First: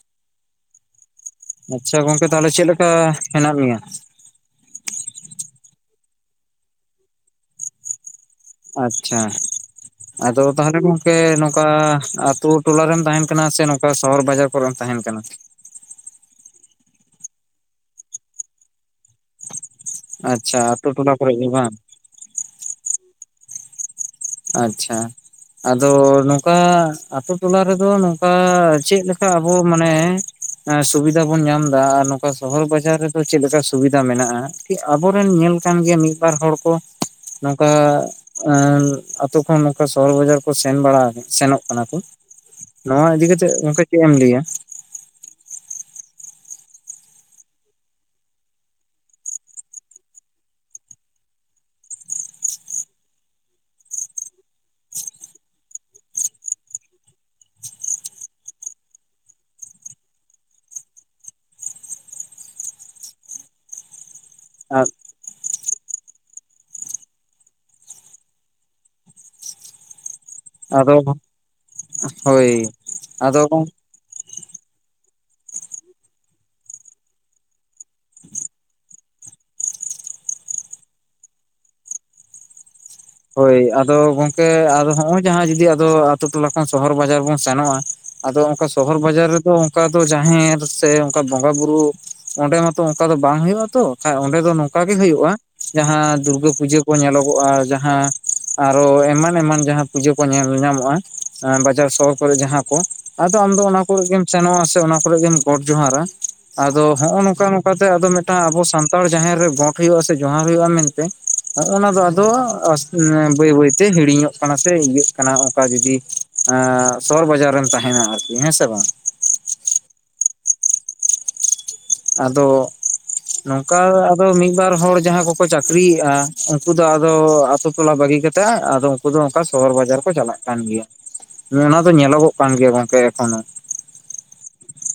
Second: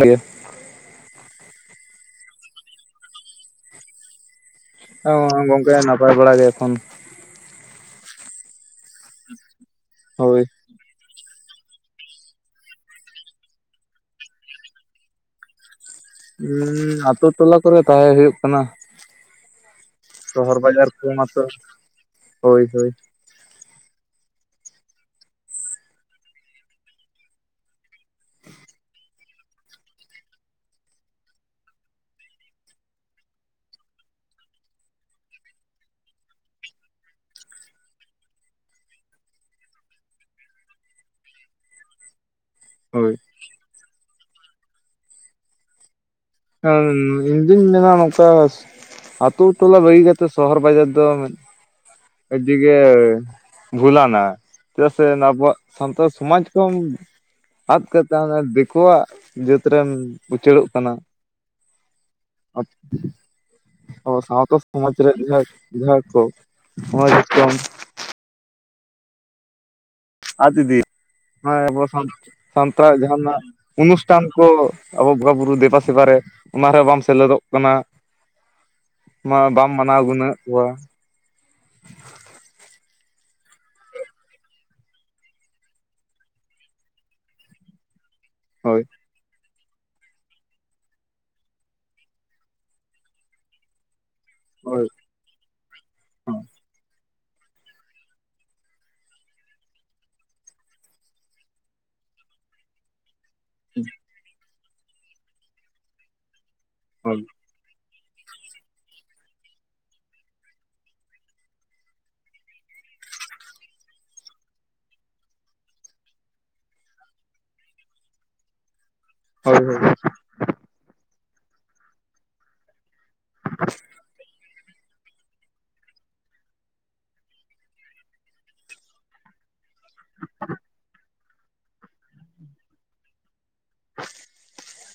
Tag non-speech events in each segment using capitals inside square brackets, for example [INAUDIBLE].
ᱜᱮ [UNINTELLIGIBLE] ᱟᱪᱪᱷᱟ ᱜᱚᱝᱠᱮ ᱛᱟᱦᱚᱞᱮ ᱪᱮᱫ ᱞᱮᱠᱟ ᱦᱮᱱᱟᱜ ᱢᱮᱭᱟ? ᱚ ᱜᱚᱝᱠᱮ ᱱᱟᱯᱟᱭ ᱵᱟᱲᱟ ᱜᱮ ᱮᱠᱷᱚᱱ᱾ ᱟᱪᱪᱷᱟ, ᱟᱫᱚ ᱦᱳᱭ ᱛᱟᱦᱚᱞᱮ ᱜᱚᱝᱠᱮ ᱱᱚᱝᱠᱟ ᱟᱛᱳ ᱴᱚᱞᱟᱨᱮᱢ ᱛᱟᱦᱮᱸᱱ ᱠᱟᱱᱟ ᱥᱮ ᱱᱚᱝᱠᱟ ᱥᱚᱦᱚᱨ ᱵᱟᱡᱟᱨ ᱠᱚᱨᱮᱢ ᱛᱟᱦᱮᱸᱱ ᱠᱟᱱᱟ? ᱩᱸ ᱟᱛᱳ ᱴᱚᱞᱟ ᱠᱚᱨᱮ ᱛᱟᱦᱮᱸ ᱦᱳᱭᱳᱜ ᱠᱟᱱᱟ᱾ ᱟᱪᱪᱷᱟ ᱥᱚᱦᱚᱨ ᱟᱛᱳ ᱵᱟᱡᱟᱨ ᱠᱚ ᱴᱚᱞᱟ ᱠᱚᱨᱮ ᱢᱟᱛᱚ, ᱜᱮ ᱵᱟᱝ [UNINTELLIGIBLE] ᱦᱳᱭ ᱦᱳᱭ ᱟᱪᱪᱷᱟ ᱟᱫᱚ ᱱᱚᱝᱠᱟ ᱟᱛᱳ ᱴᱚᱞᱟ ᱨᱮ ᱫᱚ ᱱᱚᱝᱠᱟ ᱪᱮᱫ ᱞᱮᱠᱟ ᱟᱵᱚ ᱢᱟᱱᱮ ᱦᱮᱸ ᱥᱩᱵᱤᱫᱟ ᱵᱚᱱ ᱧᱟᱢ ᱫᱟ ᱟᱨ ᱱᱚᱝᱠᱟ ᱥᱚᱦᱚᱨ ᱵᱟᱡᱟᱨ ᱨᱮ ᱫᱚ ᱪᱮᱫ ᱞᱮᱠᱟ ᱥᱩᱵᱤᱫᱟ ᱢᱮᱱᱟᱜᱼᱟ? ᱟᱵᱚ ᱨᱮᱱ ᱧᱮᱞ ᱠᱟᱱ ᱜᱮᱭᱟ ᱢᱤᱫ ᱵᱟᱨ ᱦᱚᱲ ᱠᱚ ᱱᱚᱝᱠᱟ ᱮᱢ᱾ ᱟᱛᱳ ᱠᱷᱚᱱ ᱱᱚᱝᱠᱟ ᱥᱚᱦᱚᱨ ᱵᱟᱡᱟᱨ ᱠᱚ ᱥᱮᱱ ᱵᱟᱲᱟᱣ [UNINTELLIGIBLE] ᱥᱮᱱᱚᱜ ᱠᱟᱱᱟ ᱠᱚ ᱱᱚᱣᱟ ᱦᱳᱭ ᱤᱫᱤ ᱠᱟᱛᱮᱜ ᱜᱚᱝᱠᱮ ᱪᱮᱫ ᱮᱢ ᱞᱟᱹᱭᱟ? ᱦᱸ ᱤᱧᱫᱩᱧ ᱢᱮᱱᱟ ᱱᱚᱝᱠᱟ ᱟᱛᱳ ᱴᱚᱞᱟ ᱵᱟᱹᱜᱤ ᱠᱟᱛᱮᱫ ᱥᱚᱦᱚᱨ ᱵᱟᱡᱟᱨ ᱫᱚ ᱟᱹᱰᱤ ᱜᱮ, ᱵᱷᱩᱞ ᱟᱱᱟ᱾ ᱪᱮᱫᱟᱜ ᱥᱮ ᱱᱚᱣᱟ ᱟᱵᱚᱣᱟᱜ ᱥᱟᱱᱛᱟᱲ ᱥᱚᱢᱟᱡ ᱠᱚ ᱟᱫ ᱠᱟᱛᱮ ᱚᱱᱟ ᱫᱤᱠᱳᱣᱟᱜ ᱡᱟᱹᱛ ᱨᱮᱢ ᱩᱪᱟᱹᱲᱚᱜ ᱠᱟᱱᱟ᱾ ᱟᱪ [UNINTELLIGIBLE] ᱚ ᱥᱟᱶᱛᱟ ᱟᱨ ᱥᱚᱢᱟᱡᱽ ᱨᱮ ᱡᱟᱦᱟᱸᱭ ᱡᱟᱦᱟᱸᱭ ᱠᱚ ᱦᱚᱸᱜ-ᱚᱭ [INAUDIBLE] ᱟᱨ ᱫᱤᱫᱤ ᱟᱫᱚ ᱱᱚᱜ-ᱚᱭ ᱟᱵᱚ [UNINTELLIGIBLE] ᱦᱳᱭ ᱥᱟᱱᱛᱟᱲ ᱡᱟᱦᱟᱸᱱᱟᱜ ᱟᱫᱚ ᱚᱱᱩᱥᱴᱷᱟᱱ ᱠᱚ ᱟᱵᱚ ᱵᱚᱸᱜᱟ ᱵᱩᱨᱩᱳ ᱫᱮᱵᱟ ᱥᱮᱵᱟ ᱨᱮ, ᱚᱱᱟ ᱨᱮᱦᱚᱸ ᱵᱟᱢ ᱥᱮᱞᱮᱫᱚᱜ ᱠᱟᱱᱟ᱾ ᱢᱟ ᱵᱟᱢ ᱢᱟᱱᱟᱣ ᱜᱩᱱᱟᱹᱭᱮᱜ ᱠᱚᱣᱟ᱾ ᱦᱳᱭ, ᱟᱫᱚ ᱜᱚᱝᱠᱮ ᱟᱫᱚ ᱦᱚᱸᱜᱼᱚᱭ ᱡᱟᱦᱟᱸ ᱡᱩᱫᱤ ᱟᱛᱳ ᱴᱚᱞᱟ ᱠᱷᱚᱱ ᱥᱚᱦᱚᱨ ᱵᱟᱡᱟᱨ ᱵᱚᱱ ᱥᱮᱱᱚᱜᱼᱟ ᱟᱫᱚ ᱚᱱᱠᱟ ᱦᱳᱭ ᱥᱚᱦᱚᱨ ᱵᱟᱡᱟᱨ ᱨᱮᱫᱚ ᱚᱱᱠᱟ ᱫᱚ ᱡᱟᱸᱦᱮᱨ ᱥᱮ ᱚᱱᱠᱟ ᱵᱚᱸᱜᱟ ᱵᱩᱨᱩ, ᱚᱸᱰᱮ ᱢᱟᱛᱚ ᱚᱱᱠᱟ ᱫᱚ ᱵᱟᱝ ᱦᱩᱭᱩᱜᱼᱟ ᱛᱚ᱾ ᱠᱷᱟᱡ ᱚᱸᱰᱮ ᱫᱚ ᱦᱳᱭ ᱱᱚᱝᱠᱟ ᱜᱮ ᱦᱩᱭᱩᱜᱼᱟ, ᱡᱟᱦᱟᱸ ᱫᱩᱨᱜᱟᱹ ᱯᱩᱡᱟᱹ ᱠᱚ ᱧᱮᱞᱚᱜᱚᱜᱼᱟ ᱡᱟᱦᱟᱸ ᱟᱨᱚ ᱮᱢᱟᱱ ᱮᱢᱟᱱ ᱡᱟᱦᱟᱸ ᱯᱩᱡᱟᱹ ᱠᱚ ᱧᱮᱞ ᱧᱟᱢᱚᱜᱼᱟ, ᱮᱸ ᱵᱟᱡᱟᱨ ᱥᱚᱦᱚᱨ ᱠᱚᱨᱮ ᱡᱟᱦᱟᱸ ᱠᱚ, ᱟᱫᱚ ᱟᱢ ᱫᱚ ᱚᱱᱟ ᱠᱚᱨᱮᱜ ᱜᱮᱢ ᱥᱮᱱᱚᱜᱼᱟ ᱥᱮ ᱚᱱᱟ ᱠᱚᱨᱮᱜ ᱜᱮᱢ ᱜᱚᱴ ᱡᱚᱸᱦᱟᱨᱟ ᱟᱫᱚ ᱦᱳᱭ ᱦᱚᱸᱜ-ᱚ ᱱᱚᱝᱠᱟ ᱱᱚᱝᱠᱟ ᱛᱮ ᱟᱫᱚ ᱢᱤᱫᱴᱟᱝ ᱟᱵᱚ ᱥᱟᱱᱛᱟᱲ ᱡᱟᱸᱦᱮᱨ ᱨᱮ ᱜᱚᱴ ᱦᱩᱭᱩᱜᱼᱟ ᱥᱮ ᱡᱚᱦᱟᱨ ᱦᱩᱭᱩᱜᱼᱟ ᱢᱮᱱᱛᱮ ᱦᱚᱜᱼᱚ ᱱᱟ ᱫᱚ ᱟᱫᱚ ᱟᱥ ᱚᱱᱮ ᱵᱟᱹᱭ ᱵᱟᱹᱭᱛᱮ ᱦᱤᱲᱤᱧᱚᱜ ᱠᱟᱱᱟ ᱥᱮ ᱤᱭᱟᱹᱜ ᱠᱟᱱᱟ ᱚᱱᱠᱟ ᱡᱩᱫᱤ ᱮᱸ ᱥᱚᱦᱚᱨ ᱵᱟᱡᱟᱨ ᱨᱮᱢ ᱛᱟᱦᱮᱱᱟ ᱟᱨᱠᱤ, ᱦᱮᱸ ᱥᱮ ᱵᱟᱝ? ᱦᱳᱭ ᱦᱳᱭ᱾ ᱟᱫᱚ ᱱᱚᱝᱠᱟ ᱟᱫᱚ ᱢᱤᱫ ᱵᱟᱨ ᱦᱚᱲ ᱡᱟᱦᱟᱸ ᱠᱚ ᱠᱚ ᱪᱟᱹᱠᱨᱤᱭᱮᱫᱼᱟ, ᱩᱱᱠᱩ ᱫᱚ ᱟᱫᱚ ᱟᱛᱳ ᱴᱚᱞᱟ ᱵᱟᱹᱜᱤ ᱠᱟᱛᱮ ᱟᱫᱚ ᱩᱱᱠᱩ ᱫᱚ ᱚᱱᱠᱟ ᱥᱚᱦᱚᱨ ᱵᱟᱡᱟᱨ ᱠᱚ ᱪᱟᱞᱟᱜ ᱠᱟᱱ ᱜᱮᱭᱟ, ᱚᱱᱟ ᱫᱚ ᱧᱮᱞᱚᱜᱚᱜ ᱠᱟᱱ ᱜᱮᱭᱟ ᱜᱚᱝᱠᱮ ᱮᱠᱷᱚᱱᱳ᱾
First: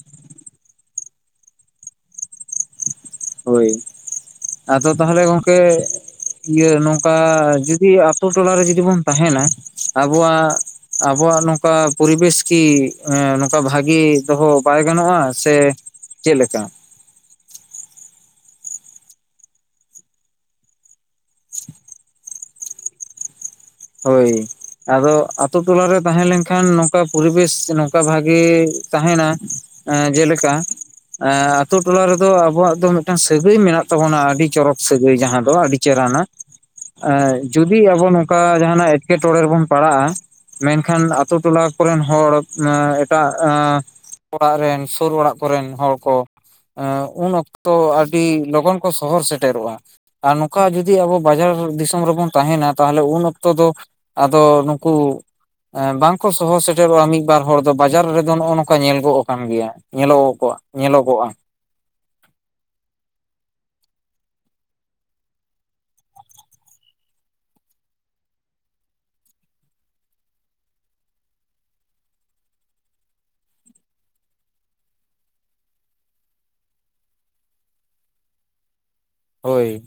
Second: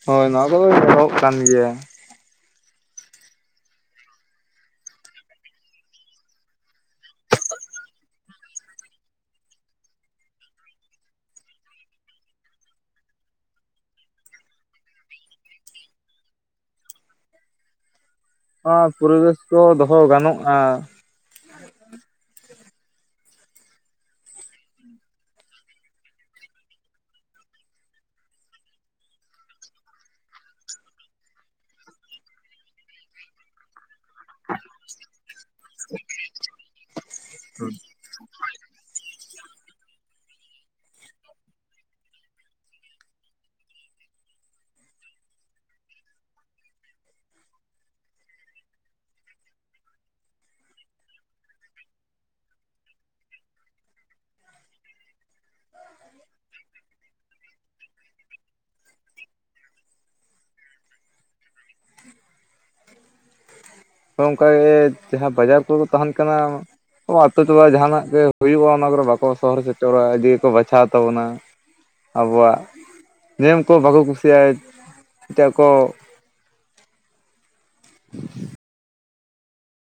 ᱦᱳᱭ ᱱᱚᱣᱟ ᱠᱚᱫᱚ ᱧᱮᱞᱚᱜ ᱠᱟᱱ ᱜᱮᱭᱟ᱾ ᱦᱳᱭ ᱟᱫᱚ ᱛᱟᱦᱚᱞᱮ ᱜᱚᱝᱠᱮ ᱤᱭᱟᱹ ᱱᱚᱝᱠᱟ ᱡᱩᱫᱤ ᱟᱛᱳ ᱴᱚᱞᱟᱨᱮ ᱡᱩᱫᱤ ᱵᱚᱱ ᱛᱟᱦᱮᱱᱟ, ᱟᱵᱚᱣᱟᱜ ᱟᱵᱚᱣᱟᱜ ᱱᱚᱝᱠᱟ ᱯᱚᱨᱤᱵᱮᱥ ᱠᱤ ᱮᱸ ᱱᱚᱝᱠᱟ ᱵᱷᱟᱜᱮ ᱫᱚᱦᱚ ᱵᱟᱭ ᱜᱟᱱᱚᱜᱼᱟ ᱥᱮ ᱪᱮᱫ ᱞᱮᱠᱟ? ᱟ ᱯᱚᱨᱤᱵᱮᱥ ᱫᱚ ᱫᱚᱦᱚ ᱜᱟᱱᱚᱜᱼᱟ᱾ ᱦᱳᱭ᱾ ᱟᱫᱚ ᱟᱹᱛᱩ ᱴᱚᱞᱟᱨᱮ ᱛᱟᱦᱮᱸ ᱞᱮᱱᱠᱷᱟᱱ ᱱᱚᱝᱠᱟ ᱯᱚᱨᱤᱵᱮᱥ ᱱᱚᱝᱠᱟ ᱵᱷᱟᱜᱮ ᱛᱟᱦᱮᱱᱟ᱾ ᱮᱸ ᱡᱮᱞᱮᱠᱟ ᱮᱸ ᱟᱛᱳ ᱴᱚᱞᱟ ᱨᱮᱫᱚ ᱟᱵᱚᱣᱟᱜ ᱫᱚ ᱢᱤᱫᱴᱟᱝ ᱥᱟᱹᱜᱟᱹᱭ ᱢᱮᱱᱟᱜ ᱛᱟᱵᱚᱱᱟ ᱟᱹᱰᱤ ᱪᱚᱨᱚᱠ ᱥᱟᱹᱜᱟᱹᱭ ᱡᱟᱦᱟᱸ ᱫᱚ ᱟᱹᱰᱤ ᱪᱮᱨᱦᱟᱱᱟ, ᱮᱸ ᱡᱩᱫᱤ ᱟᱵᱚ ᱱᱚᱝᱠᱟ ᱦᱟᱱᱟᱜ ᱮᱴᱠᱮᱴᱚᱬᱮ ᱨᱮᱵᱚᱱ ᱯᱟᱲᱟᱜᱼᱟ ᱢᱮᱱᱠᱷᱟᱱ ᱟᱛᱳ ᱴᱚᱞᱟ ᱠᱚᱨᱮᱱ ᱦᱚᱲ ᱮᱸ ᱮᱴᱟᱜ ᱮᱸ ᱚᱲᱟᱜ ᱨᱮᱱ ᱥᱩᱨ ᱚᱲᱟᱜ ᱠᱚᱨᱮᱱ ᱦᱚᱲ ᱠᱚ ᱮᱸ ᱩᱱ ᱚᱠᱛᱚ ᱟᱹᱰᱤ ᱞᱚᱜᱚᱱ ᱠᱚ ᱥᱚᱦᱚᱨ ᱥᱮᱴᱮᱨᱚᱜᱼᱟ᱾ ᱟᱨ ᱱᱚᱝᱠᱟ ᱡᱩᱫᱤ ᱟᱵᱚ ᱵᱟᱡᱟᱨ ᱫᱤᱥᱚᱢ ᱨᱮᱵᱚᱱ ᱛᱟᱦᱮᱱᱟ ᱛᱟᱦᱚᱞᱮ ᱩᱱ ᱚ ᱛᱚ ᱫᱚ ᱟᱫᱚ ᱱᱩᱠᱩ ᱮᱸ ᱵᱟᱝᱠᱚ ᱥᱚᱦᱚᱨ ᱥᱮᱴᱮᱨᱚᱜᱼᱟ ᱢᱤᱫ ᱵᱟᱨ ᱦᱚᱲ ᱫᱚ ᱵᱟᱡᱟᱨ ᱨᱮᱫᱚ ᱱᱚᱜᱼᱚ ᱱᱚᱝᱠᱟ ᱧᱮᱞ ᱜᱚᱜ ᱟᱠᱟᱱ ᱜᱮᱭᱟ᱾ ᱧᱮᱞᱚᱜ ᱠᱚᱜ-ᱟ ᱧᱮᱞᱚᱜᱚᱜᱼᱟ᱾ ᱛᱚ ᱚᱱᱠᱟᱜᱮ ᱡᱟᱦᱟᱸ ᱵᱟᱡᱟᱨ ᱠᱚᱨᱮᱠᱚ ᱛᱟᱦᱮᱱ ᱠᱟᱱᱟ ᱛᱚ ᱟᱛᱳ ᱴᱚᱞᱟ ᱡᱟᱦᱟᱸᱟᱱᱟᱜ ᱜᱮ ᱦᱩᱭᱩᱜᱼᱟ ᱚᱱᱟ ᱠᱚᱨᱮ ᱵᱟᱠᱚ ᱥᱚᱦᱚᱨ ᱥᱮᱴᱚᱨᱚᱜᱼᱟ ᱟᱰᱤ ᱜᱮᱠᱚ ᱵᱟᱪᱷᱟᱣ ᱛᱟᱵᱚᱱᱟ᱾ ᱟᱵᱚᱣᱟᱜ ᱱᱤᱭᱚᱢ ᱠᱚ ᱵᱟᱠᱚ ᱠᱩᱥᱤᱭᱟᱜᱼᱟ ᱮᱴᱟᱜ ᱠᱚ [INAUDIBLE] ᱦᱳᱭ,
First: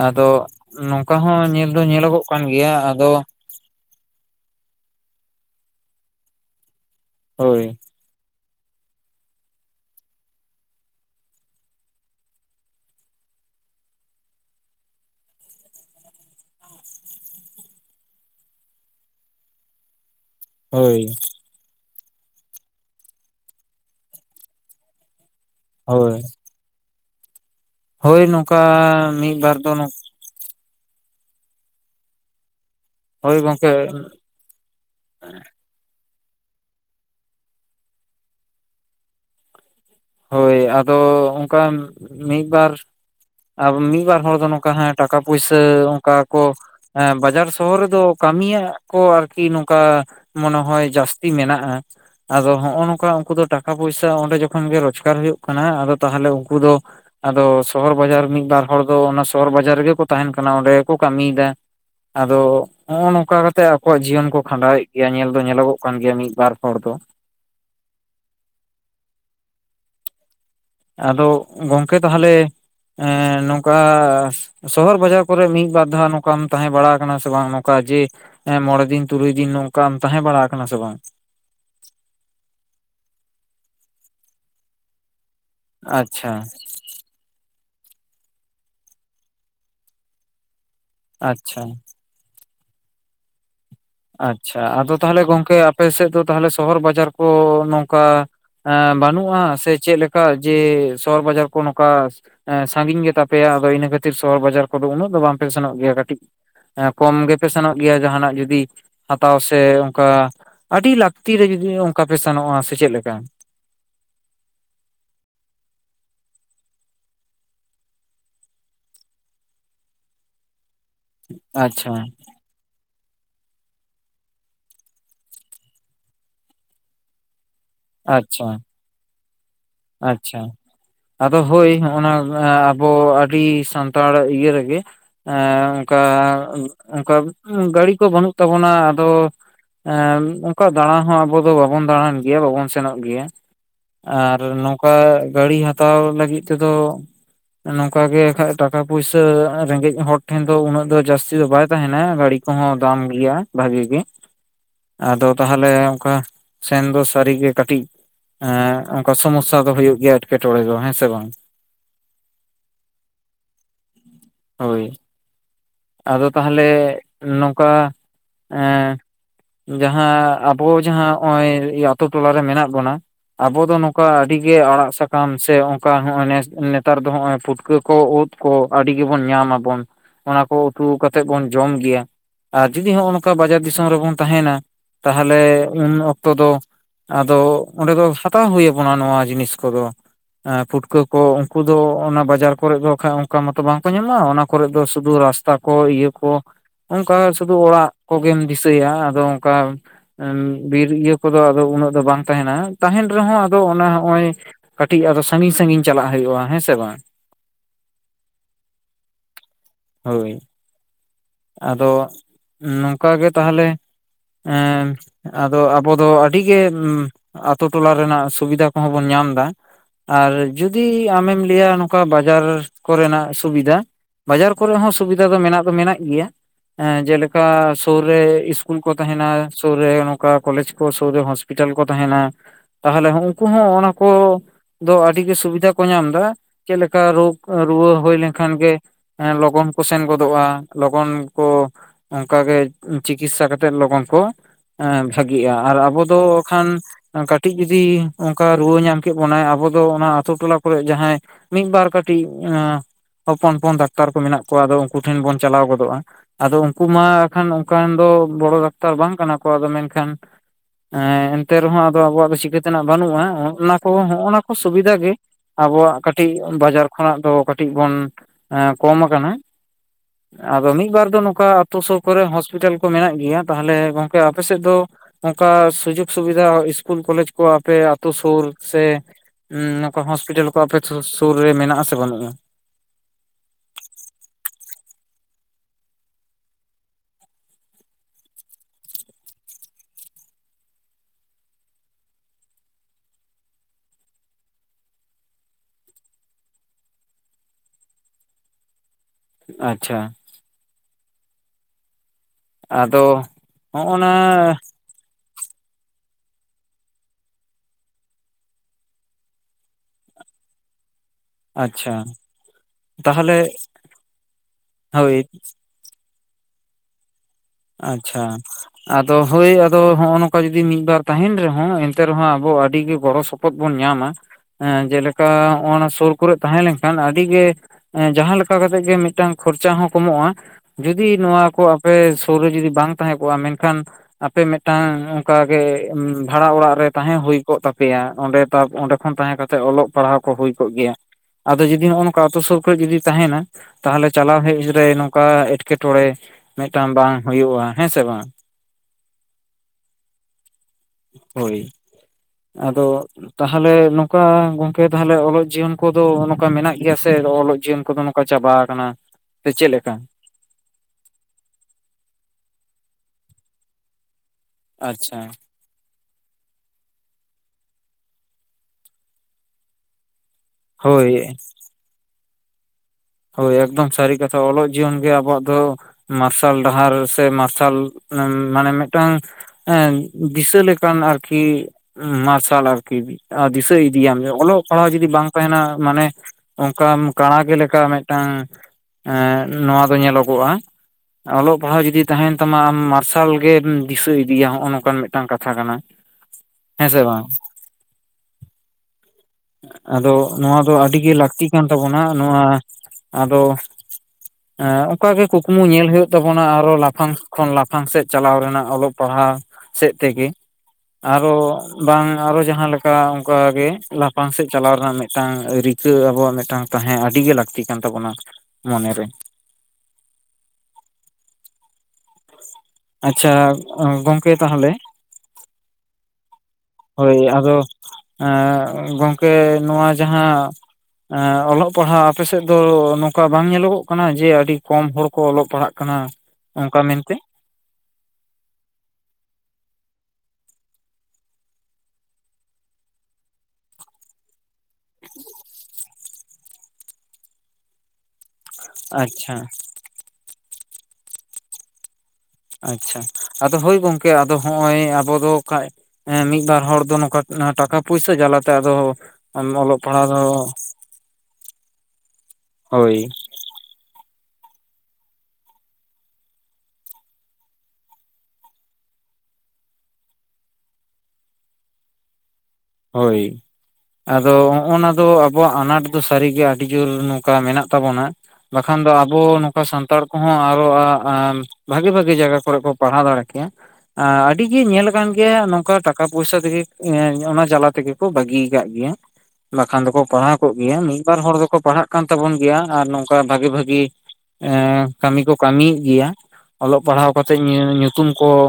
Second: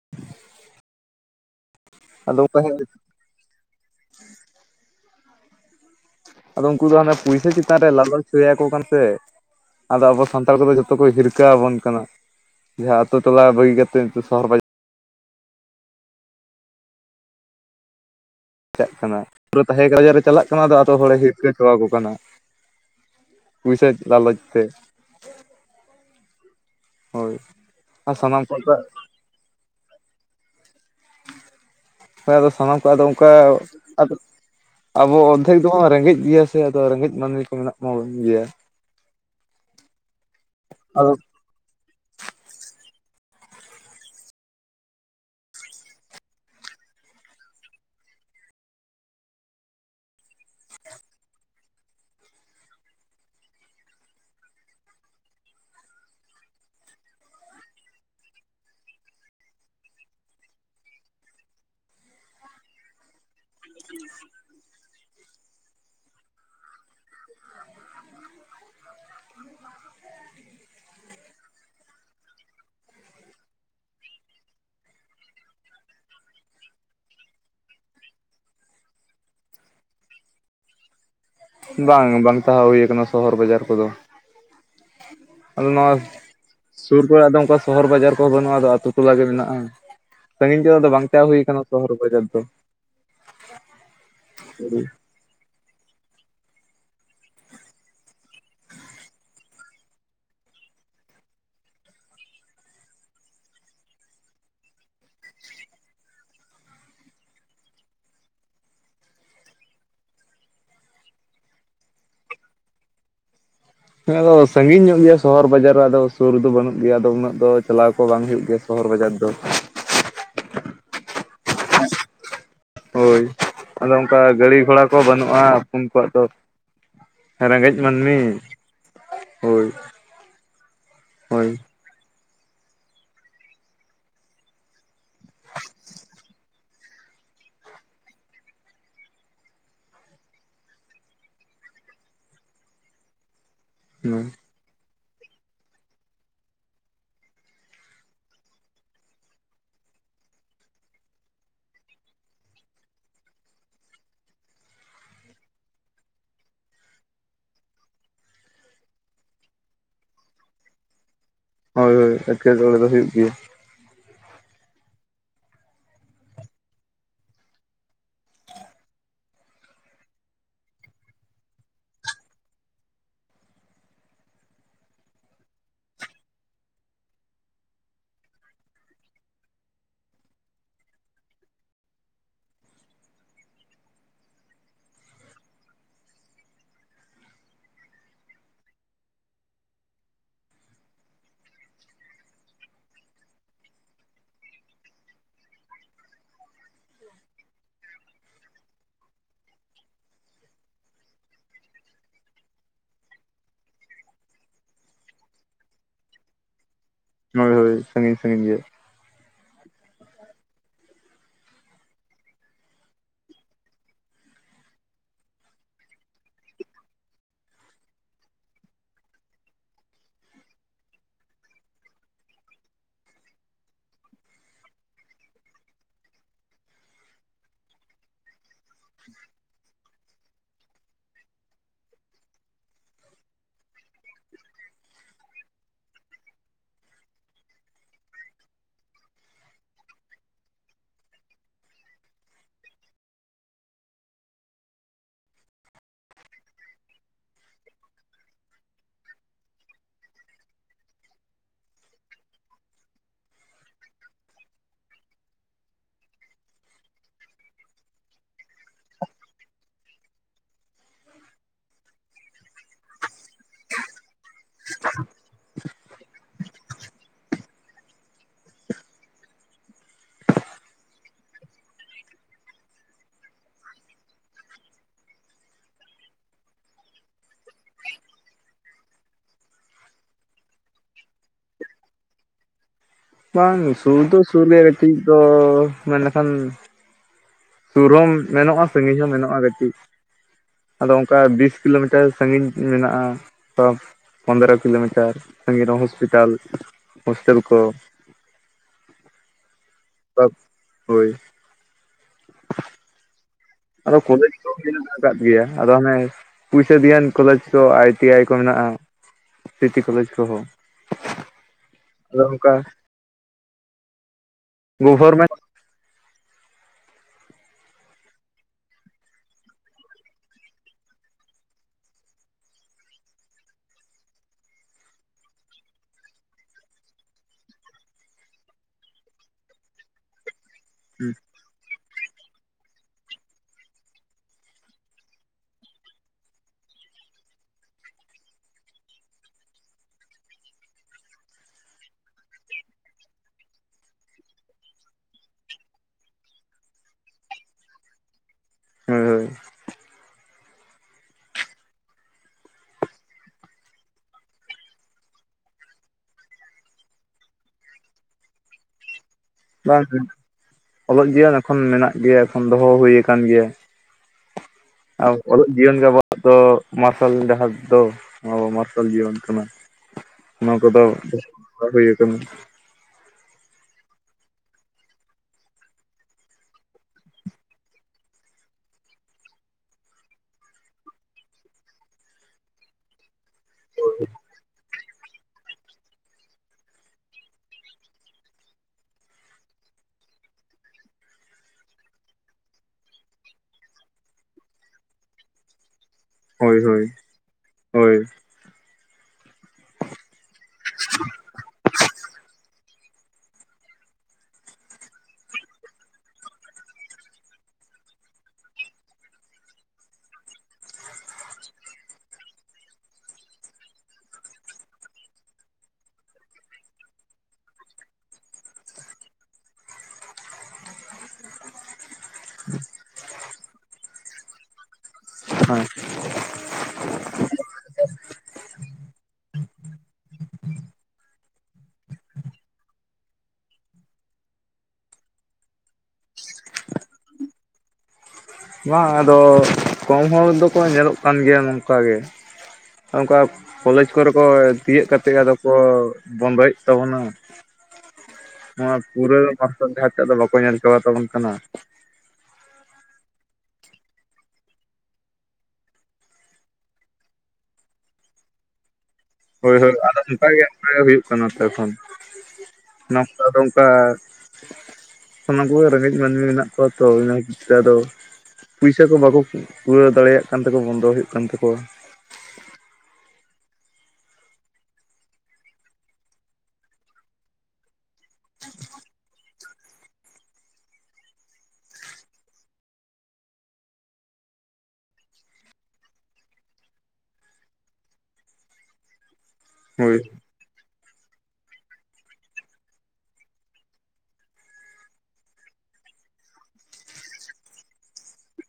ᱟᱫᱚ ᱱᱚᱝᱠᱟ ᱦᱚᱸ ᱧᱮᱞ ᱫᱚ ᱧᱮᱞᱚᱜᱚᱜ ᱟᱫᱚ ᱠᱟᱱ ᱚᱱᱠᱟ ᱜᱮᱭᱟ ᱟᱫᱚ ᱟᱫᱚ ᱩᱱᱠᱩ ᱫᱚ ᱦᱟᱱᱮ ᱯᱩᱭᱥᱟ ᱦᱳᱭ ᱪᱮᱛᱟᱱ ᱨᱮ ᱞᱟᱞᱚᱪ ᱥᱟᱹᱭ ᱟᱠᱚ ᱠᱟᱱ ᱥᱮ, ᱟᱫᱚ ᱟᱵᱚ ᱥᱟᱱᱛᱟᱲ ᱠᱚᱫᱚ ᱡᱷᱚᱛᱚ ᱠᱚ ᱦᱤᱨᱠᱟᱹ ᱟᱵᱚᱱ ᱠᱟᱱᱟ᱾ ᱡᱟᱦᱟᱸ ᱟᱛᱳ ᱴᱚᱞᱟ ᱵᱟᱹᱜᱤ ᱠᱟᱛᱮ ᱥᱚᱦᱚᱨ ᱵᱟᱡᱟᱨ ᱪᱟᱜ ᱠᱟᱱᱟ [INAUDIBLE] ᱨᱮ ᱪᱟᱞᱟᱜ ᱠᱟᱱᱟ ᱟᱫᱚ ᱟᱛᱳ ᱦᱳᱭ ᱦᱚᱲᱮ ᱦᱤ [UNINTELLIGIBLE] ᱯᱩᱭᱥᱟᱹ ᱞᱟᱞᱚᱪ ᱛᱮ᱾ ᱦᱳᱭ᱾ ᱦᱳᱭ᱾ ᱟᱨ ᱦᱳᱭ ᱥᱟᱱᱟᱢ ᱱᱚᱝᱠᱟ ᱠᱚᱣᱟᱜ ᱢᱤᱫ ᱵᱟᱨ ᱫᱚ ᱱᱚ ᱦᱳᱭ ᱟᱫᱚ ᱥᱟᱱᱟᱢ ᱠᱚ ᱟᱫᱚ ᱚᱱᱠᱟ ᱦᱳᱭ ᱜᱚᱝᱠᱮ ᱟᱫᱚ ᱟᱵᱚ ᱚᱫᱫᱷᱮᱠ ᱫᱚᱵᱚᱱ ᱨᱮᱸᱜᱮᱡ ᱜᱮᱭᱟ ᱥᱮ, ᱟᱫᱚ ᱨᱮᱸᱜᱮᱡ ᱢᱟᱱᱢᱤ ᱠᱚ ᱢᱮᱱᱟᱜ ᱢᱟᱵᱚᱱ ᱜᱮᱭᱟ᱾ ᱦᱳᱭ ᱟᱫᱚ ᱚᱱᱠᱟᱱ ᱢᱤᱫ ᱵᱟᱨ ᱟᱨ ᱢᱤᱫ ᱵᱟᱨ ᱦᱚᱲ ᱫᱚ ᱱᱚᱝᱠᱟ ᱦᱮᱸ ᱴᱟᱠᱟ ᱯᱩᱭᱥᱟᱹ ᱚᱱᱠᱟ ᱠᱚ ᱮᱸ ᱵᱟᱡᱟᱨ ᱥᱚᱦᱚᱨ ᱨᱮᱫᱚ ᱠᱟᱹᱢᱤᱭᱟᱜ ᱠᱚ ᱟᱨᱠᱤ ᱱᱚᱝᱠᱟ ᱢᱚᱱᱮᱦᱚᱭ ᱡᱟᱹᱥᱛᱤ ᱢᱮᱱᱟᱜᱼᱟ, ᱟᱫᱚ ᱦᱚᱸᱜᱼᱚ ᱱᱚᱝᱠᱟ ᱩᱱᱠᱩ ᱫᱚ ᱴᱟᱠᱟ ᱯᱚᱭᱥᱟ ᱚᱸᱰᱮ ᱡᱚᱠᱷᱚᱱ ᱜᱮ ᱨᱚᱡ ᱚᱡᱽᱜᱟᱨ ᱦᱩᱭᱩᱜ ᱠᱟᱱᱟ ᱟᱫᱚ ᱛᱟᱦᱚᱞᱮ ᱩᱱᱠᱩ ᱫᱚ ᱟᱫᱚ ᱥᱚᱦᱚᱨ ᱵᱟᱡᱟᱨ ᱢᱤᱫ ᱵᱟᱨ ᱦᱚᱲ ᱫᱚ ᱚᱱᱟ ᱥᱚᱦᱚᱨ ᱵᱟᱡᱟᱨ ᱨᱮᱜᱮ ᱠᱚ ᱛᱟᱦᱮᱱ ᱠᱟᱱᱟ ᱚᱸᱰᱮ ᱜᱮᱠᱚ ᱠᱟᱹᱢᱤᱭᱮᱫᱟ᱾ ᱟᱫᱚ ᱦᱚᱸᱜᱼᱚ ᱱᱚᱝᱠᱟ ᱠᱟᱛ ᱛᱮ ᱟᱠᱚᱣᱟᱜ ᱡᱤᱭᱚᱱ ᱠᱚ ᱠᱷᱟᱸᱰᱟᱣᱮᱫ ᱜᱮᱭᱟ ᱧᱮᱞ ᱫᱚ ᱧᱮᱞᱚᱜᱚᱜ ᱠᱟᱱ ᱜᱮᱭᱟ ᱢᱤᱫ ᱵᱟᱨ ᱦᱚᱲ ᱫᱚ᱾ ᱟᱫᱚ ᱜᱚᱝᱠᱮ ᱛᱟᱦᱚᱞᱮ ᱮᱸ ᱱᱚᱝᱠᱟ ᱥᱚᱦᱚᱨ ᱵᱟᱡᱟᱨ ᱠᱚᱨᱮᱜ ᱢᱤᱫ ᱵᱟᱨ ᱫᱷᱟᱣ ᱱᱚᱝᱠᱟᱢ ᱛᱟᱦᱮᱸ ᱵᱟᱲᱟ ᱠᱟᱱᱟ ᱥᱮ ᱵᱟᱝ ᱱᱚᱝᱠᱟ ᱡᱮ ᱮᱸ ᱢᱚᱚᱲᱮ ᱫᱤᱱ ᱛᱩᱨᱩᱭ ᱫᱤᱱ ᱱᱚᱝᱠᱟᱢ ᱛᱟᱦᱮᱸ ᱵᱟᱲᱟ ᱟᱠᱟᱱᱟ ᱥᱮ ᱵᱟᱝ? ᱵᱟᱝ ᱵᱟᱝ ᱛᱟᱦᱮᱸ ᱦᱩᱭ ᱠᱟᱱᱟ ᱥᱚᱦᱚᱨ ᱵᱟᱡᱟᱨ ᱠᱚᱫᱚ᱾ ᱟᱫᱚ ᱱᱚᱣᱟ ᱟᱪᱪᱷᱟ ᱥᱩᱨ ᱠᱚᱨᱮᱜ ᱫᱚ ᱚᱱᱠᱟ ᱥᱚᱦᱚᱨ ᱵᱟᱡᱟᱨ ᱠᱚᱦᱚᱸ ᱵᱟᱹᱱᱩᱜᱼᱟ ᱟᱛᱩ ᱴᱚᱞᱟ ᱜᱮ ᱢᱮᱱᱟᱜᱼᱟ, ᱥᱟᱺᱟᱹᱜᱤᱧ ᱠᱚᱫᱚ ᱟᱫᱚ ᱵᱟᱝ ᱪᱟᱣ ᱦᱩᱭ ᱟᱪᱪᱷᱟ ᱠᱟᱱᱟ ᱥᱚᱦᱚᱨ ᱵᱟᱡᱟᱨ ᱫᱚ᱾ ᱟᱪᱪᱷᱟ ᱟᱫᱚ ᱛᱟᱦᱚᱞᱮ ᱜᱚᱝᱠᱮ ᱟᱯᱮ ᱥᱮᱫ ᱫᱚ ᱛᱟᱦᱚᱞᱮ ᱥᱚᱦᱚᱨ ᱵᱟᱡᱟᱨ ᱠᱚ ᱱᱚᱝᱠᱟ ᱮᱸ ᱵᱟᱹᱱᱩᱜᱼᱟ ᱥᱮ ᱪᱮᱫᱞᱮᱠᱟ ᱡᱮ ᱥᱚᱦᱚᱨ ᱵᱟᱡᱟᱨ ᱠᱚ ᱱᱚᱝᱠᱟ ᱮᱸ ᱥᱟᱺᱜᱤᱧ ᱜᱮᱛᱟᱯᱮᱭᱟ ᱟᱫᱚ ᱤᱱᱟᱹ ᱠᱷᱟᱹᱛᱤᱨ ᱥᱚᱦᱚᱨ ᱵᱟᱡᱟᱨ ᱠᱚᱫᱚ ᱩᱱᱟᱹᱜ ᱫᱚ ᱵᱟᱝᱯᱮ ᱥᱮᱱᱚᱜ ᱜᱮᱭᱟ ᱠᱟᱹᱴᱤᱡ ᱮᱸ ᱠᱚᱢ ᱜᱮᱯᱮ ᱥᱮᱱᱚᱜ ᱜᱮᱭᱟ ᱡᱟᱦᱟᱸᱱᱟᱜ ᱡᱩᱫᱤ ᱦᱟᱛᱟᱣ ᱥᱮ ᱚᱱᱠᱟ ᱟᱹᱰᱤ ᱞᱟᱹᱠᱛᱤ ᱨᱮ ᱡᱩᱫᱤ ᱚᱱᱠᱟ ᱯᱮ ᱥᱮᱱᱚᱜᱼᱟ ᱥᱮ ᱪᱮᱫ ᱞᱮᱠᱟ? ᱦᱮᱸ ᱟᱫᱚ ᱥᱟᱺᱜᱤᱧ ᱧᱚᱜ ᱜᱮᱭᱟ ᱥᱚᱦᱚᱨ ᱵᱟᱡᱟᱨ ᱨᱮ ᱟᱫᱚ ᱥᱩᱨ ᱫᱚ ᱵᱟᱹᱱᱩᱜ ᱜᱮᱭᱟ ᱟᱫᱚ ᱩᱱᱟᱹᱜ ᱫᱚ ᱪᱟᱞᱟᱣ ᱠᱚ ᱵᱟᱝ ᱦᱩᱭᱩᱜᱭ ᱜᱮᱭᱟ᱾ ᱥᱚᱦᱚᱨ ᱵᱟᱡᱟᱨ ᱫᱚ᱾ ᱟᱪᱪᱷᱟ᱾ ᱦᱳᱭ, ᱟᱫᱚ ᱚᱱᱠᱟ ᱜᱟᱹᱲᱤ ᱜᱷᱚᱲᱟ ᱠᱚᱦᱚᱸ ᱵᱟᱹᱱᱩᱜᱼᱟ ᱟᱯᱚᱱ ᱠᱚᱣᱟᱜ ᱫᱚ᱾ ᱨᱮᱸᱜᱮᱡ ᱢᱟᱹᱱᱢᱤ ᱟᱪᱪᱷᱟ ᱦᱳᱭ᱾ ᱟᱪᱪᱷᱟ, ᱟᱫᱚ ᱦᱳᱭ ᱦᱚᱸᱜ-ᱚ ᱱᱚᱣᱟ ᱮᱸ ᱟᱵᱚ ᱟᱹᱰᱤ ᱥᱟᱱᱛᱟᱲ ᱤᱭᱟᱹ ᱨᱮᱜᱮ, ᱮᱸ ᱚᱱᱠᱟ ᱚᱱᱠᱟ ᱜᱟᱹᱲᱤ ᱠᱚ ᱵᱟᱹᱱᱩᱜ ᱛᱟᱵᱚᱱᱟ ᱟᱫᱚ ᱮᱸ ᱚᱱᱠᱟ ᱫᱟᱬᱟ ᱦᱚᱸ ᱟᱵᱚ ᱫᱚ ᱵᱟᱵᱚᱱ ᱫᱟᱬᱟᱱ ᱜᱮᱭᱟ ᱵᱟᱵᱚᱱ ᱥᱮᱱᱚᱜ ᱜᱮᱭᱟ᱾ ᱦᱳᱭ ᱟᱨ ᱟᱨ ᱱᱚᱝᱠᱟ ᱜᱟᱹᱲᱤ ᱦᱟᱛᱟᱣ ᱞᱟᱹᱜᱤᱫ ᱛᱮᱫᱚ ᱱᱚᱝᱠᱟ ᱜᱮ ᱠᱷᱟᱡ ᱴᱟᱠᱟ ᱯᱩᱭᱥᱟᱹ ᱨᱮᱸᱜᱮᱡ ᱦᱚᱲ ᱴᱷᱮᱱ ᱫᱚ ᱩᱱᱟᱹᱜ ᱫᱚ ᱡᱟᱹᱥᱛᱤ ᱫᱚ ᱵᱟᱭ ᱛᱟᱦᱮᱱᱟ ᱜᱟᱹᱲᱤ ᱠᱚᱦᱚᱸ ᱫᱟᱢ ᱜᱮᱭᱟ ᱵᱷᱟᱜᱮ ᱜᱮ᱾ ᱟᱫᱚ ᱛᱟᱦᱚᱞᱮ ᱚᱱᱠᱟ ᱥᱮᱱ ᱫᱚ ᱥᱟᱹᱨᱤᱜᱮ ᱠᱟᱹᱴᱤᱡ ᱮᱸ ᱚ ᱠᱟ ᱥᱚᱢᱚᱥᱥᱟ ᱫᱚ ᱦᱩᱭᱩᱜ ᱜᱮᱭᱟ ᱮᱴᱠᱮᱴᱚᱬᱮ ᱫᱚ, ᱦᱮᱸ ᱥᱮ ᱵᱟᱝ? ᱦᱳᱭ ᱦᱳᱭ ᱮᱠᱮᱴᱚᱬᱮ ᱫᱚ ᱦᱩᱭᱩᱜ ᱜᱮᱭᱟ᱾ ᱦᱳᱭ᱾ ᱟᱫᱚ ᱛᱟᱦᱚᱞᱮ ᱱᱚᱝᱠᱟ ᱮᱸ ᱡᱟᱦᱟᱸ ᱟᱵᱚ ᱡᱟᱦᱟᱸ ᱦᱚᱸᱜ-ᱚᱭ ᱤᱭᱟᱹ ᱟᱛᱳ ᱴᱚᱞᱟ ᱨᱮ ᱢᱮᱱᱟᱜ ᱵᱚᱱᱟ, ᱟᱵᱚ ᱫᱚ ᱱᱚ ᱠᱟ ᱟᱹᱰᱤ ᱜᱮ ᱟᱲᱟᱜ ᱥᱟᱠᱟᱢ ᱥᱮ ᱚᱱᱠᱟ ᱦᱚᱸᱜᱼᱚᱭ ᱱᱮᱥ ᱱᱮᱛᱟᱨ ᱫᱚ ᱦᱚᱸᱜᱼᱚᱭ ᱯᱷᱩᱴᱠᱟᱹ ᱠᱚ ᱩᱫ ᱠᱚ ᱟᱹᱰᱤ ᱜᱮᱵᱚᱱ ᱧᱟᱢ ᱟᱵᱚᱱ, ᱚᱱᱟ ᱠᱚ ᱩᱛᱩ ᱠᱟᱛᱮᱫ ᱵᱚᱱ ᱡᱚᱢ ᱜᱮᱭᱟ᱾ ᱟᱨ ᱡᱩᱫᱤ ᱦᱚᱸᱜᱼᱚ ᱱᱚᱝᱠᱟ ᱵᱟᱡᱟᱨ ᱫᱤᱥᱚᱢ ᱨᱮᱵᱚᱱ ᱛᱟᱦᱮᱱᱟ, ᱛᱟᱦᱚᱞᱮ ᱩᱱ ᱚᱠᱛᱚ ᱫᱚ ᱟᱫᱚ ᱚᱸᱰᱮ ᱫᱚ ᱦᱟᱛᱟᱣ ᱦᱩᱭ ᱟᱵᱚᱱᱟ ᱱᱚᱣᱟ ᱡᱤᱱᱤᱥ ᱠᱚᱫᱚ᱾ ᱯᱷᱩᱴᱠᱟᱹ ᱠᱚ ᱩᱱᱠᱩ ᱫᱚ ᱚᱱᱟ ᱵᱟᱡᱟᱨ ᱠᱚᱨᱮᱫ ᱫᱚ ᱵᱟᱠᱷᱟᱡ ᱚᱱᱠᱟ ᱢᱟᱛᱚ ᱵᱟᱝᱠᱚ ᱧᱟᱢᱚᱜᱼᱟ, ᱚᱱᱟ ᱠᱚᱨᱮ ᱫᱚ ᱥᱩᱫᱷᱩ ᱨᱟᱥ ᱛᱟ ᱠᱚ ᱤᱭᱟᱹ ᱠᱚ ᱚᱱᱠᱟ ᱥᱩᱫᱩ ᱚᱲᱟᱜ ᱠᱚᱜᱮᱢ ᱫᱤᱥᱟᱹᱭᱟ ᱟᱫᱚ ᱚᱱᱠᱟ ᱵᱤᱨ ᱤᱭᱟᱹ ᱠᱚᱫᱚ ᱟᱫᱚ ᱩᱱᱟᱹᱜ ᱫᱚ ᱵᱟᱝ ᱛᱟᱦᱮᱱᱟ ᱛᱟᱦᱮᱱ ᱨᱮᱦᱚᱸ ᱟᱫᱚ ᱚᱱᱟ ᱦᱚᱸᱜ-ᱚᱭ ᱠᱟᱹᱴᱤᱡ ᱥᱟᱜᱤᱧ ᱥᱟᱜᱤᱧ ᱪᱟᱞᱟᱜ ᱦᱩᱭᱩᱜᱼᱟ ᱦᱮᱸ ᱥᱮ ᱵᱟᱝ᱾ ᱦᱳᱭ ᱦᱳᱭ ᱥᱟᱺᱤᱧ ᱥᱟᱺᱜᱤᱧ ᱜᱮ᱾ ᱦᱳᱭ᱾ ᱟᱫᱚ ᱱᱚᱝᱠᱟᱟᱜᱮ ᱛᱟᱦᱚᱞᱮ ᱮᱸ ᱟᱫᱚ ᱟᱵᱚ ᱫᱚ ᱟᱹᱰᱤᱜᱮ ᱟᱛᱳ ᱴᱚᱞᱟ ᱨᱮᱱᱟᱜ ᱥᱩᱵᱤᱫᱷᱟ ᱠᱚᱦᱚᱸ ᱵᱚᱱ ᱧᱟᱢᱫᱟ᱾ ᱟᱨ ᱡᱩᱫᱤ ᱟᱢᱮᱢ ᱞᱟᱹᱭᱟ ᱱᱚᱝᱠᱟ ᱵᱟᱡᱟᱨ ᱠᱚᱨᱮᱱᱟᱜ ᱥᱩᱵᱤᱫᱷᱟ᱾ ᱵᱟᱡᱟᱨ ᱠᱚᱨᱮ ᱦᱚᱸ ᱥᱩᱵᱤᱫᱷᱟ ᱫᱚ ᱢᱮᱱᱟᱜ ᱫᱚ ᱢᱮᱱᱟᱜ ᱜᱮᱭᱟ᱾ ᱮᱸ ᱡᱮᱞᱮᱠᱟ ᱥᱩᱨ ᱨᱮ ᱤᱥᱠᱩᱞ ᱠᱚ ᱛᱟᱦᱮᱱᱟ ᱥᱩᱨ ᱨᱮ ᱱᱚᱝᱠᱟ ᱠᱚᱞᱮᱡᱽ ᱠᱚ ᱥᱩᱨ ᱨᱮ ᱦᱚᱥ ᱯᱤᱴᱟᱞ ᱠᱚ ᱛᱟᱦᱮᱱᱟ, ᱛᱟᱦᱚᱞᱮ ᱦᱚᱸ ᱩᱱᱠᱩ ᱦᱚᱸ ᱚᱱᱟ ᱠᱚ ᱫᱚ ᱟᱹᱰᱤᱜᱮ ᱥᱩᱵᱤᱫᱷᱟ ᱠᱚ ᱧᱟᱢᱫᱟ, ᱪᱮᱫᱞᱮᱠᱟ ᱨᱳᱜᱽ ᱨᱩᱣᱟᱹ ᱦᱩᱭ ᱞᱮᱱᱠᱷᱟᱱ ᱜᱮ ᱦᱮᱸ ᱞᱚᱜᱚᱱ ᱠᱚ ᱥᱮᱱ ᱜᱚᱫᱚᱜᱼᱟ, ᱞᱚᱜᱚᱱ ᱠᱚ ᱚᱱᱠᱟᱜᱮ ᱪᱤᱠᱤᱥᱥᱟ ᱠᱟᱛᱮᱜ ᱞᱚᱜᱚᱱ ᱠᱚ ᱮᱸ ᱵᱷᱟᱜᱤᱜᱼᱟ ᱟᱨ ᱟᱵᱚ ᱫᱚ ᱟᱠᱷᱟᱱ ᱠᱟᱹᱴᱤᱡ ᱡᱩᱫᱤ ᱚᱱᱠᱟ ᱨᱩᱣᱟᱹ ᱧᱟᱢ ᱠᱮᱫ ᱵᱚᱱᱟᱭ ᱟᱵᱚ ᱫᱚ ᱚᱱᱟ ᱟᱹᱛᱩ ᱴᱚᱞᱟ ᱠᱚᱨᱮᱜ ᱡᱟᱦᱟᱸᱭ ᱢᱤᱫ-ᱵᱟᱨ ᱠᱟᱹᱴᱤᱡ ᱦᱚᱯᱚᱱ ᱦᱚᱯᱚᱱ ᱰᱟᱠᱛᱟᱨ ᱠᱚ ᱢᱮᱱᱟᱜ ᱠᱚᱣᱟ ᱟᱫᱚ ᱩᱱᱠᱩ ᱴᱷᱮᱱ ᱵᱚᱱ ᱪᱟᱞᱟᱣ ᱜᱚᱫᱚᱜᱼᱟ᱾ ᱟᱫᱚ ᱩᱱᱠᱩ ᱢᱟᱠᱷᱟᱱ ᱚᱱᱠᱟᱱ ᱫᱚ ᱵᱚᱲᱚ ᱰᱟᱠᱛᱟᱨ ᱵᱟᱝ ᱠᱟᱱᱟ ᱠᱚ ᱟᱫᱚ ᱢᱮᱱᱠᱷᱟᱱ ᱮᱸ ᱮᱱᱛᱮ ᱨᱮᱦᱚᱸ ᱟᱫᱚ ᱟᱵᱚᱣᱟᱜ ᱫᱚ ᱪᱤᱠᱟᱹᱛᱮᱱᱟᱜ ᱵᱟᱹᱱᱩᱜᱼᱟ᱾ ᱚᱱ ᱚᱱᱟ ᱠᱚ ᱦᱚᱜᱼᱚᱱᱟ ᱠᱚ ᱥᱩᱵᱤᱫᱷᱟ ᱜᱮ ᱟᱵᱚᱣᱟᱜ ᱠᱟᱹᱴᱤᱡ ᱵᱟᱡᱟᱨ ᱠᱷᱚᱱᱟᱜ ᱫᱚ ᱠᱟᱹᱴᱤᱡ ᱵᱚᱱ ᱮᱸ ᱠᱚᱢ ᱟᱠᱟᱱᱟ᱾ ᱟᱫᱚ ᱢᱤᱫ ᱵᱟᱨ ᱫᱚ ᱱᱚᱝᱠᱟ ᱟᱹᱛᱩ ᱥᱩᱨ ᱠᱚᱨᱮ ᱦᱚᱥᱯᱤᱴᱟᱞ ᱠᱚ ᱢᱮᱱᱟᱜ ᱜᱮᱭᱟ᱾ ᱛᱟᱦᱞᱮ ᱜᱚᱝᱠᱮ ᱟᱯᱮ ᱥᱮᱫ ᱫᱚ ᱚᱱᱠᱟ ᱥᱩᱡᱳᱜᱽ ᱥᱩᱵᱤᱫᱷᱟ ᱤᱥᱠᱩᱞ ᱠᱚᱞᱮᱡᱽ ᱠᱚ ᱟᱯᱮ ᱟ ᱟᱹᱛᱩ ᱥᱩᱨ ᱥᱮ ᱩᱸ ᱱᱚᱝᱠᱟ ᱦᱚᱥᱯᱤᱴᱟᱞ ᱠᱚ ᱟᱯᱮ ᱥᱩᱨ ᱨᱮ ᱢᱮᱱᱟᱜ ᱟ ᱥᱮ ᱵᱟᱹᱱᱩᱜᱼᱟ? ᱵᱟᱝ ᱥᱩᱨ ᱫᱚ ᱥᱩᱨ ᱜᱮᱭᱟ ᱠᱟᱹᱴᱤᱡ ᱫᱚ ᱢᱮᱱ ᱞᱮᱠᱷᱟᱱ ᱥᱩᱨ ᱦᱚᱸᱢ ᱢᱮᱱᱚᱜᱼᱟ ᱥᱟᱺᱜᱤᱧ ᱦᱚᱸ ᱢᱮᱱᱟᱜᱼᱟ ᱠᱟᱹᱴᱤᱡ᱾ ᱟᱫᱚ ᱚᱱᱠᱟ ᱵᱤᱥ ᱠᱤᱞᱳᱢᱤᱴᱟᱨ ᱥᱟᱜᱤᱧ ᱢᱮᱱᱟᱜᱼᱟ ᱥᱚᱵ᱾ ᱯᱚᱱᱰᱚᱨ ᱠᱤᱞᱳᱢᱤᱴᱟᱨ ᱥᱟᱺᱜᱤᱧ ᱨᱮ ᱦᱥᱯᱤᱴᱟᱞ ᱦᱥᱴᱮᱞ ᱠᱚ᱾ ᱟᱪᱪᱷᱟ᱾ ᱦᱳᱭ᱾ ᱟᱫᱚ ᱟᱫᱚ ᱠᱚᱞᱮᱡᱽ ᱠᱚ ᱦᱚᱜᱼᱟᱱᱟ ᱢᱮᱱᱟᱜ ᱟᱠᱟᱫ ᱜᱮᱭᱟ ᱟᱫᱚ ᱦᱟᱱᱮ ᱯᱩᱭᱥᱟᱹ ᱫᱤᱭᱟᱱ ᱠᱚᱞᱮᱡᱽ ᱠᱚ ᱟᱭ ᱴᱤ ᱟᱭ ᱠᱚ ᱢᱮᱱᱟᱜ-ᱟ᱾ ᱥᱤᱴᱤ ᱠᱚᱞᱮᱡᱽ ᱠᱚᱦᱚᱸ᱾ ᱟᱪᱪᱷᱟ᱾ ᱟᱫᱚ ᱚᱱᱠᱟ ᱛᱟᱦᱚᱞᱮ ᱦᱳᱭ ᱜᱚᱵᱷᱚᱨᱢᱮᱱᱴ ᱟᱪᱪᱷᱟ᱾ ᱟᱫᱚ ᱦᱳᱭ ᱟᱫᱚ ᱱᱚᱜ-ᱚ ᱱᱚᱝᱠᱟ ᱡᱩᱫᱤ ᱢᱤᱫ ᱵᱟᱨ ᱛᱟᱦᱮᱱ ᱨᱮᱦᱚᱸ ᱮᱱᱛᱮ ᱨᱮᱦᱚᱸ ᱟᱵᱚ ᱟᱹᱰᱤ ᱜᱮ ᱜᱚᱲᱚ ᱥᱚᱯᱚ ᱥᱚᱯᱚᱫ ᱵᱚᱱ ᱧᱟᱢᱟ ᱮᱸ ᱡᱮᱞᱮᱠᱟ ᱦᱚᱸᱜ-ᱚᱱᱟ ᱥᱩᱨ ᱠᱚᱨᱮᱜ ᱛᱟᱦᱮᱸ ᱞᱮᱱᱠᱷᱟᱱ ᱟᱹᱰᱤᱜᱮ ᱮᱸ ᱡᱟᱦᱟᱸ ᱞᱮᱠᱟ ᱠᱟᱛᱮᱜ ᱜᱮ ᱢᱤᱫᱴᱟᱝ ᱠᱷᱚᱨᱪᱟ ᱦᱚᱸ ᱠᱚᱢᱚᱜ-ᱟ᱾ ᱡᱩᱫᱤ ᱱᱚᱣᱟ ᱠᱚ ᱟᱯᱮ ᱥᱩᱨ ᱨᱮ ᱡᱩᱫᱤ ᱵᱟᱝ ᱛᱟᱦᱮᱸ ᱠᱚᱜ-ᱟ, ᱢᱮᱱᱠᱷᱟᱱ ᱟᱯᱮ ᱢᱤᱫᱴᱟᱝ ᱚᱱᱠᱟᱜᱮ ᱵᱷᱟᱲᱟ ᱚᱲᱟᱜ ᱨᱮ ᱛᱟᱦᱮᱸ ᱦᱩᱭ ᱠᱚᱜ ᱛᱟᱯᱮᱭᱟ ᱚᱸᱰᱮ ᱛᱟᱵ ᱚᱸᱰᱮ ᱠᱷᱚᱱ ᱛᱟᱦᱮᱸ ᱠᱟᱛᱮᱜ ᱚᱞᱚᱜ ᱯᱟᱲᱦᱟᱣ ᱠᱚ ᱦᱩᱭ ᱠᱚᱜ ᱜᱮᱭᱟ᱾ ᱟᱫᱚ ᱡᱩᱫᱤ ᱦᱚᱸᱜᱼᱚ ᱱᱚᱝᱠᱟ ᱟᱛᱳ ᱥᱩᱨ ᱠᱚᱨᱮᱜ ᱡᱩᱫᱤ ᱛᱟᱦᱮᱱᱟ᱾ ᱛᱟᱦᱚᱞᱮ ᱪᱟᱞᱟᱣ ᱦᱮᱡ ᱨᱮ ᱱᱚᱝᱠᱟ ᱮᱴᱠᱮᱴᱚᱬᱮ ᱢᱤᱫᱴᱟᱝ ᱵᱟᱝ ᱦᱩᱭᱩᱜ-ᱟ, ᱦᱮᱸ ᱥᱮ ᱵᱟᱝ? ᱦᱳᱭ ᱦᱳᱭ᱾ ᱦᱳᱭ᱾ ᱟᱫᱚ ᱛᱟᱦᱚᱞᱮ ᱱᱚᱝᱠᱟ ᱜᱚᱝᱠᱮ ᱛᱟᱦᱚᱞᱮ ᱚᱞᱚᱜ ᱡᱤᱭᱚᱱ ᱠᱚᱫᱚ ᱱᱚᱝᱠᱟ ᱢᱮᱱᱟᱜ ᱜᱮᱭᱟ ᱥᱮ ᱚᱞᱚᱜ ᱡᱤᱭᱚᱱ ᱠᱚᱫᱚ ᱱᱚᱝ ᱪᱟᱵᱟ ᱠᱟᱱᱟ᱾ ᱵᱟᱝ [INAUDIBLE] ᱚᱞᱚᱜ ᱡᱤᱭᱚᱱ ᱮᱠᱷᱚᱱ ᱢᱮᱱᱟᱜ ᱜᱮᱭᱟ ᱮᱠᱷᱚᱱ ᱫᱚᱦᱚ ᱦᱩᱭ ᱟᱠᱟᱱ ᱜᱮᱭᱟ᱾ ᱟᱪᱪᱷᱟ [UNINTELLIGIBLE] ᱡᱤᱭᱚᱱ ᱜᱮ ᱟᱵᱚᱣᱟᱜ ᱫᱚ ᱢᱟᱨᱥᱟᱞ ᱰᱟᱦᱟᱨ ᱫᱚ ᱢᱟᱨᱥᱟᱞ ᱡᱤᱭᱚᱱ ᱠᱟᱱᱟ᱾ ᱚᱱᱟ ᱠᱚᱫᱚ ᱦᱳᱭ [INAUDIBLE] ᱦᱩᱭ ᱟᱠᱟᱱᱟ᱾ ᱦᱳᱭ ᱮᱠᱫᱚᱢ ᱥᱟᱹᱨᱤ ᱠᱟᱛᱷᱟ ᱚᱞᱚᱜ ᱡᱤᱭᱚᱱ ᱜᱮ ᱟᱵᱚᱣᱟᱜ ᱫᱚ ᱢᱟᱨᱥᱟᱞ ᱰᱟᱦᱟᱨ ᱥᱮ ᱢᱟᱨᱥᱟᱞ ᱢᱟᱱᱮ ᱢᱤᱫᱴᱟᱝ, ᱦᱮᱸ ᱫᱤᱥᱟᱹ ᱞᱮᱠᱟᱱ ᱟᱨᱠᱤ, ᱢᱟᱨᱥᱟᱞ ᱟᱨᱠᱤ ᱫᱤᱥᱟᱹ ᱤᱫᱤᱭᱟᱢ ᱚᱞᱚᱜ ᱯᱟᱲᱦᱟᱣ ᱡᱩᱫᱤ ᱵᱟᱝ ᱛᱟᱦᱮᱱᱟ ᱢᱟᱱᱮ ᱚᱱᱠᱟᱢ ᱠᱟᱸᱬᱮ ᱜᱮ ᱞᱮᱠᱟᱢ ᱢᱤᱫᱴᱟᱝ ᱮ ᱱᱚᱣᱟ ᱫᱚ ᱧᱮᱞᱚᱜᱚᱜᱼᱟ᱾ ᱚᱞᱚᱜ ᱯᱟᱲᱦᱟᱣ ᱡᱩᱫᱤ ᱛᱟᱦᱮᱱ ᱛᱟᱢᱟ ᱟᱢ ᱢᱟᱨᱥᱟᱞ ᱜᱮᱢ ᱫᱤᱥᱟᱹ ᱤᱫᱤᱭᱟ ᱱᱚᱜᱼᱚᱭ ᱱᱚᱝᱠᱟᱱ ᱢᱤᱫᱴᱟᱝ ᱠᱟᱛᱷᱟ ᱠᱟᱱᱟ᱾ [UNINTELLIGIBLE] ᱦᱳᱭ ᱦᱮᱸ ᱦᱳᱭ, ᱥᱮ ᱵᱟᱝ ᱦᱳᱭ᱾ ᱟᱫᱚ ᱱᱚᱣᱟ ᱫᱚ ᱟᱹᱰᱤᱜᱮ ᱞᱟᱹᱠᱛᱤ ᱠᱟᱱ ᱛᱟᱵᱚᱱᱟ, ᱱᱚᱣᱟ ᱟᱫᱚ [UNINTELLIGIBLE] ᱚᱱᱠᱟ ᱜᱮ ᱠᱩᱠᱢᱩ ᱧᱮᱞ ᱦᱩᱭᱩᱜ ᱛᱟᱵᱚᱱᱟ ᱟᱨᱚ ᱞᱟᱯᱷᱟᱝ ᱠᱷᱚᱱ ᱞᱟᱯᱷᱟᱝ ᱥᱮᱫ ᱪᱟᱞᱟᱣ ᱨᱮᱱᱟᱜ, ᱚᱞᱚᱜ ᱯᱟᱲᱦᱟᱣ᱾ ᱥᱮᱫ ᱛᱮᱜᱮ ᱟᱨᱚ ᱵᱟᱝ ᱟᱨᱚ ᱡᱟᱦᱟᱸ ᱞᱮᱠᱟ ᱚᱱᱠᱟᱜᱮ ᱞᱟᱯᱷᱟᱝ ᱥᱮᱫ ᱪᱟᱞᱟᱣ ᱨᱮᱱᱟᱜ ᱢᱤᱫᱴᱟᱝ ᱨᱤ ᱠᱟᱹ ᱟᱵᱚᱣᱟᱜ ᱢᱤᱫᱴᱟᱝ ᱛᱟᱦᱮᱸ ᱟᱹᱰᱤ ᱜᱮ ᱞᱟᱹᱠᱛᱤ ᱠᱟᱱ ᱛᱟᱵᱚᱱᱟ ᱢᱚᱱᱮ ᱨᱮ᱾ ᱟᱪᱪᱷᱟ ᱜᱚᱝᱠᱮ ᱛᱟᱦᱚᱞᱮ, ᱦᱮᱸ ᱦᱳᱭ ᱟᱫᱚ ᱜᱚᱝᱠᱮ ᱱᱚᱣᱟ ᱡᱟᱦᱟᱸ ᱚᱞᱚᱜ ᱯᱟᱲᱦᱟᱜ ᱟᱯᱮᱥᱮᱫ ᱫᱚ ᱱᱚᱝᱠᱟ ᱵᱟᱝ ᱧᱮᱞᱚᱜᱚᱜ ᱠᱟᱱᱟ ᱡᱮ ᱟᱹᱰᱤ ᱠᱚᱢ ᱦᱚᱲ ᱠᱚ ᱚᱞᱚᱜ ᱯᱟᱲᱦᱟᱜ ᱠᱟᱱᱟ᱾ ᱠᱟᱱᱟ ᱚᱱᱠᱟ ᱢᱮᱱᱛᱮ᱾ ᱵᱟᱝ ᱟᱫᱚ ᱠᱚᱢ ᱦᱚᱲ ᱫᱚᱠᱚ ᱧᱮᱞᱚᱜ ᱠᱟᱱ ᱜᱮᱭᱟ ᱱᱚᱝᱠᱟ ᱜᱮ ᱱᱚᱝᱠᱟ ᱠᱚᱞᱮᱡᱽ ᱠᱚᱨᱮ ᱠᱚ ᱛᱤᱭᱚᱜ ᱠᱟᱛᱮ ᱜᱮ ᱟᱫᱚ ᱠᱚ ᱵᱚᱱᱫᱚᱭᱮᱫ ᱛᱟᱵᱚᱱᱟ᱾ [UNINTELLIGIBLE] ᱱᱚᱣᱟ ᱯᱩᱨᱟᱹ ᱟᱪᱪᱷᱟ [UNINTELLIGIBLE] ᱡᱟᱦᱟᱸᱴᱟᱜ ᱫᱚ ᱵᱟᱠᱚ ᱧᱮᱞ ᱪᱟᱵᱟ ᱛᱟᱵᱚᱱ ᱠᱟᱱᱟ᱾ ᱟᱪᱪᱷᱟ, ᱟᱫᱚ ᱦᱳᱭ ᱜᱚᱝᱠᱮ ᱟᱫᱚ ᱦᱚᱸᱜᱼᱚᱭ ᱟᱵᱚ ᱫᱚ ᱠᱷᱟᱡ ᱦᱮᱸ ᱢᱤᱫᱵᱟᱨ ᱦᱚᱲ ᱫᱚ ᱱᱚᱝᱠᱟ ᱴᱟᱠᱟ ᱯᱩᱭᱥᱟ ᱡᱟᱞᱟᱛᱮ ᱟᱫᱚ ᱦᱳᱭ ᱦᱳᱭ ᱚᱞᱚᱜ ᱟᱫᱚ ᱯᱟᱲᱦᱟᱣ ᱫᱚ ᱚᱱᱠᱟ ᱜᱮ ᱚᱱᱠᱟ ᱜᱮ ᱦᱩᱭᱩᱜ ᱠᱟᱱᱟ ᱛᱚ ᱮᱠᱷᱚᱱ ᱦᱳᱭ ᱱᱚᱛᱮ ᱠᱷᱚᱱ ᱚᱱᱠᱟ ᱥᱟᱱᱟᱢ ᱠᱚᱜᱮ ᱨᱮᱸᱜᱮᱡ ᱢᱟᱹᱱᱢᱤ ᱢᱮᱱᱟᱜ ᱠᱚᱣᱟ ᱛᱚ ᱤᱱᱟᱹ ᱠᱷᱟᱹᱛᱤᱨ ᱛᱮ ᱟᱫᱚ ᱯᱩᱭᱥᱟ ᱠᱚ ᱵᱟᱠᱚ ᱠᱩᱲᱟᱹᱣ ᱫᱟᱲᱮᱭᱟᱜ ᱠᱟᱱ ᱛᱟᱠᱚᱣᱟ ᱵᱚᱱᱫᱚ ᱦᱩᱭᱩᱜ ᱠᱟᱱ ᱛᱟᱠᱚᱣᱟ᱾ ᱦᱳᱭ ᱟᱫᱚ ᱱᱚᱜ-ᱚ ᱱᱟ ᱫᱚ ᱟᱵᱚᱣᱟᱜ ᱟᱱᱟᱴ ᱫᱚ ᱥᱟᱹᱨᱤᱜᱮ ᱟᱹᱰᱤ ᱡᱳᱨ ᱱᱚᱝᱠᱟ ᱢᱮᱱᱟᱜ ᱛᱟᱵᱚᱱᱟ᱾ ᱵᱟᱠᱷᱟᱱ ᱫᱚ ᱟᱵᱚ ᱱᱚᱝᱠᱟ ᱥᱟᱱᱛᱟᱲ ᱠᱚᱦᱚᱸ ᱟᱨᱚ ᱵᱷᱟᱜᱤ ᱵᱷᱟᱜᱤ ᱡᱟᱭᱜᱟ ᱠᱚᱨᱮ ᱠᱚ ᱯᱟᱲᱦᱟᱣ ᱫᱟᱲᱮ ᱠᱮᱭᱟ᱾ ᱟᱹᱰᱤ ᱜᱮ ᱧᱮᱞ ᱟᱠᱟᱱ ᱜᱮᱭᱟ ᱱᱚᱝᱠᱟ ᱴᱟᱠᱟ ᱯᱚᱭᱥᱟ ᱛᱮᱜᱮ [UNINTELLIGIBLE] ᱡᱟᱞᱟ ᱛᱮᱜᱮ ᱠᱚ ᱵᱟᱹᱜᱤ ᱟᱠᱟᱫ ᱜᱮᱭᱟ᱾ ᱵᱟᱠᱷᱟᱱ ᱦᱳᱭ ᱫᱚᱠᱚ ᱯᱟᱲᱦᱟᱣ ᱠᱚᱜ ᱜᱮᱭᱟ, ᱢᱤᱫᱵᱟᱨ ᱦᱚᱲ ᱫᱚᱠᱚ ᱯᱟᱲᱦᱟᱜ ᱠᱟᱱ ᱛᱟᱵᱚᱱ ᱜᱮᱭᱟ ᱟᱨ ᱱᱚᱝᱠᱟ ᱵᱷᱟᱜᱤ ᱵᱷᱟᱜᱤ ᱠᱟᱹᱢᱤ ᱠᱚ ᱠᱟᱹᱢᱤᱭᱮᱫ ᱜᱮᱭᱟ, ᱚᱞᱚᱜ ᱯᱟᱲᱦᱟᱣ ᱠᱟᱛᱮᱫ ᱧᱩᱛᱩᱢ ᱠᱚ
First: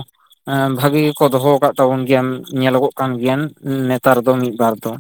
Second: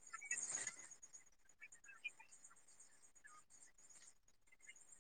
ᱵᱷᱟᱹᱜᱤ ᱜᱮᱠᱚ ᱫᱚᱦᱚ ᱟᱠᱟᱫ ᱛᱟᱵᱚᱱ ᱜᱮᱭᱟ ᱧᱮᱞᱚᱜᱚᱜ ᱠᱟᱱ ᱜᱮᱭᱟ ᱱᱮᱛᱟᱨ ᱫᱚ ᱢᱤᱫᱵᱟᱨ ᱫᱚ᱾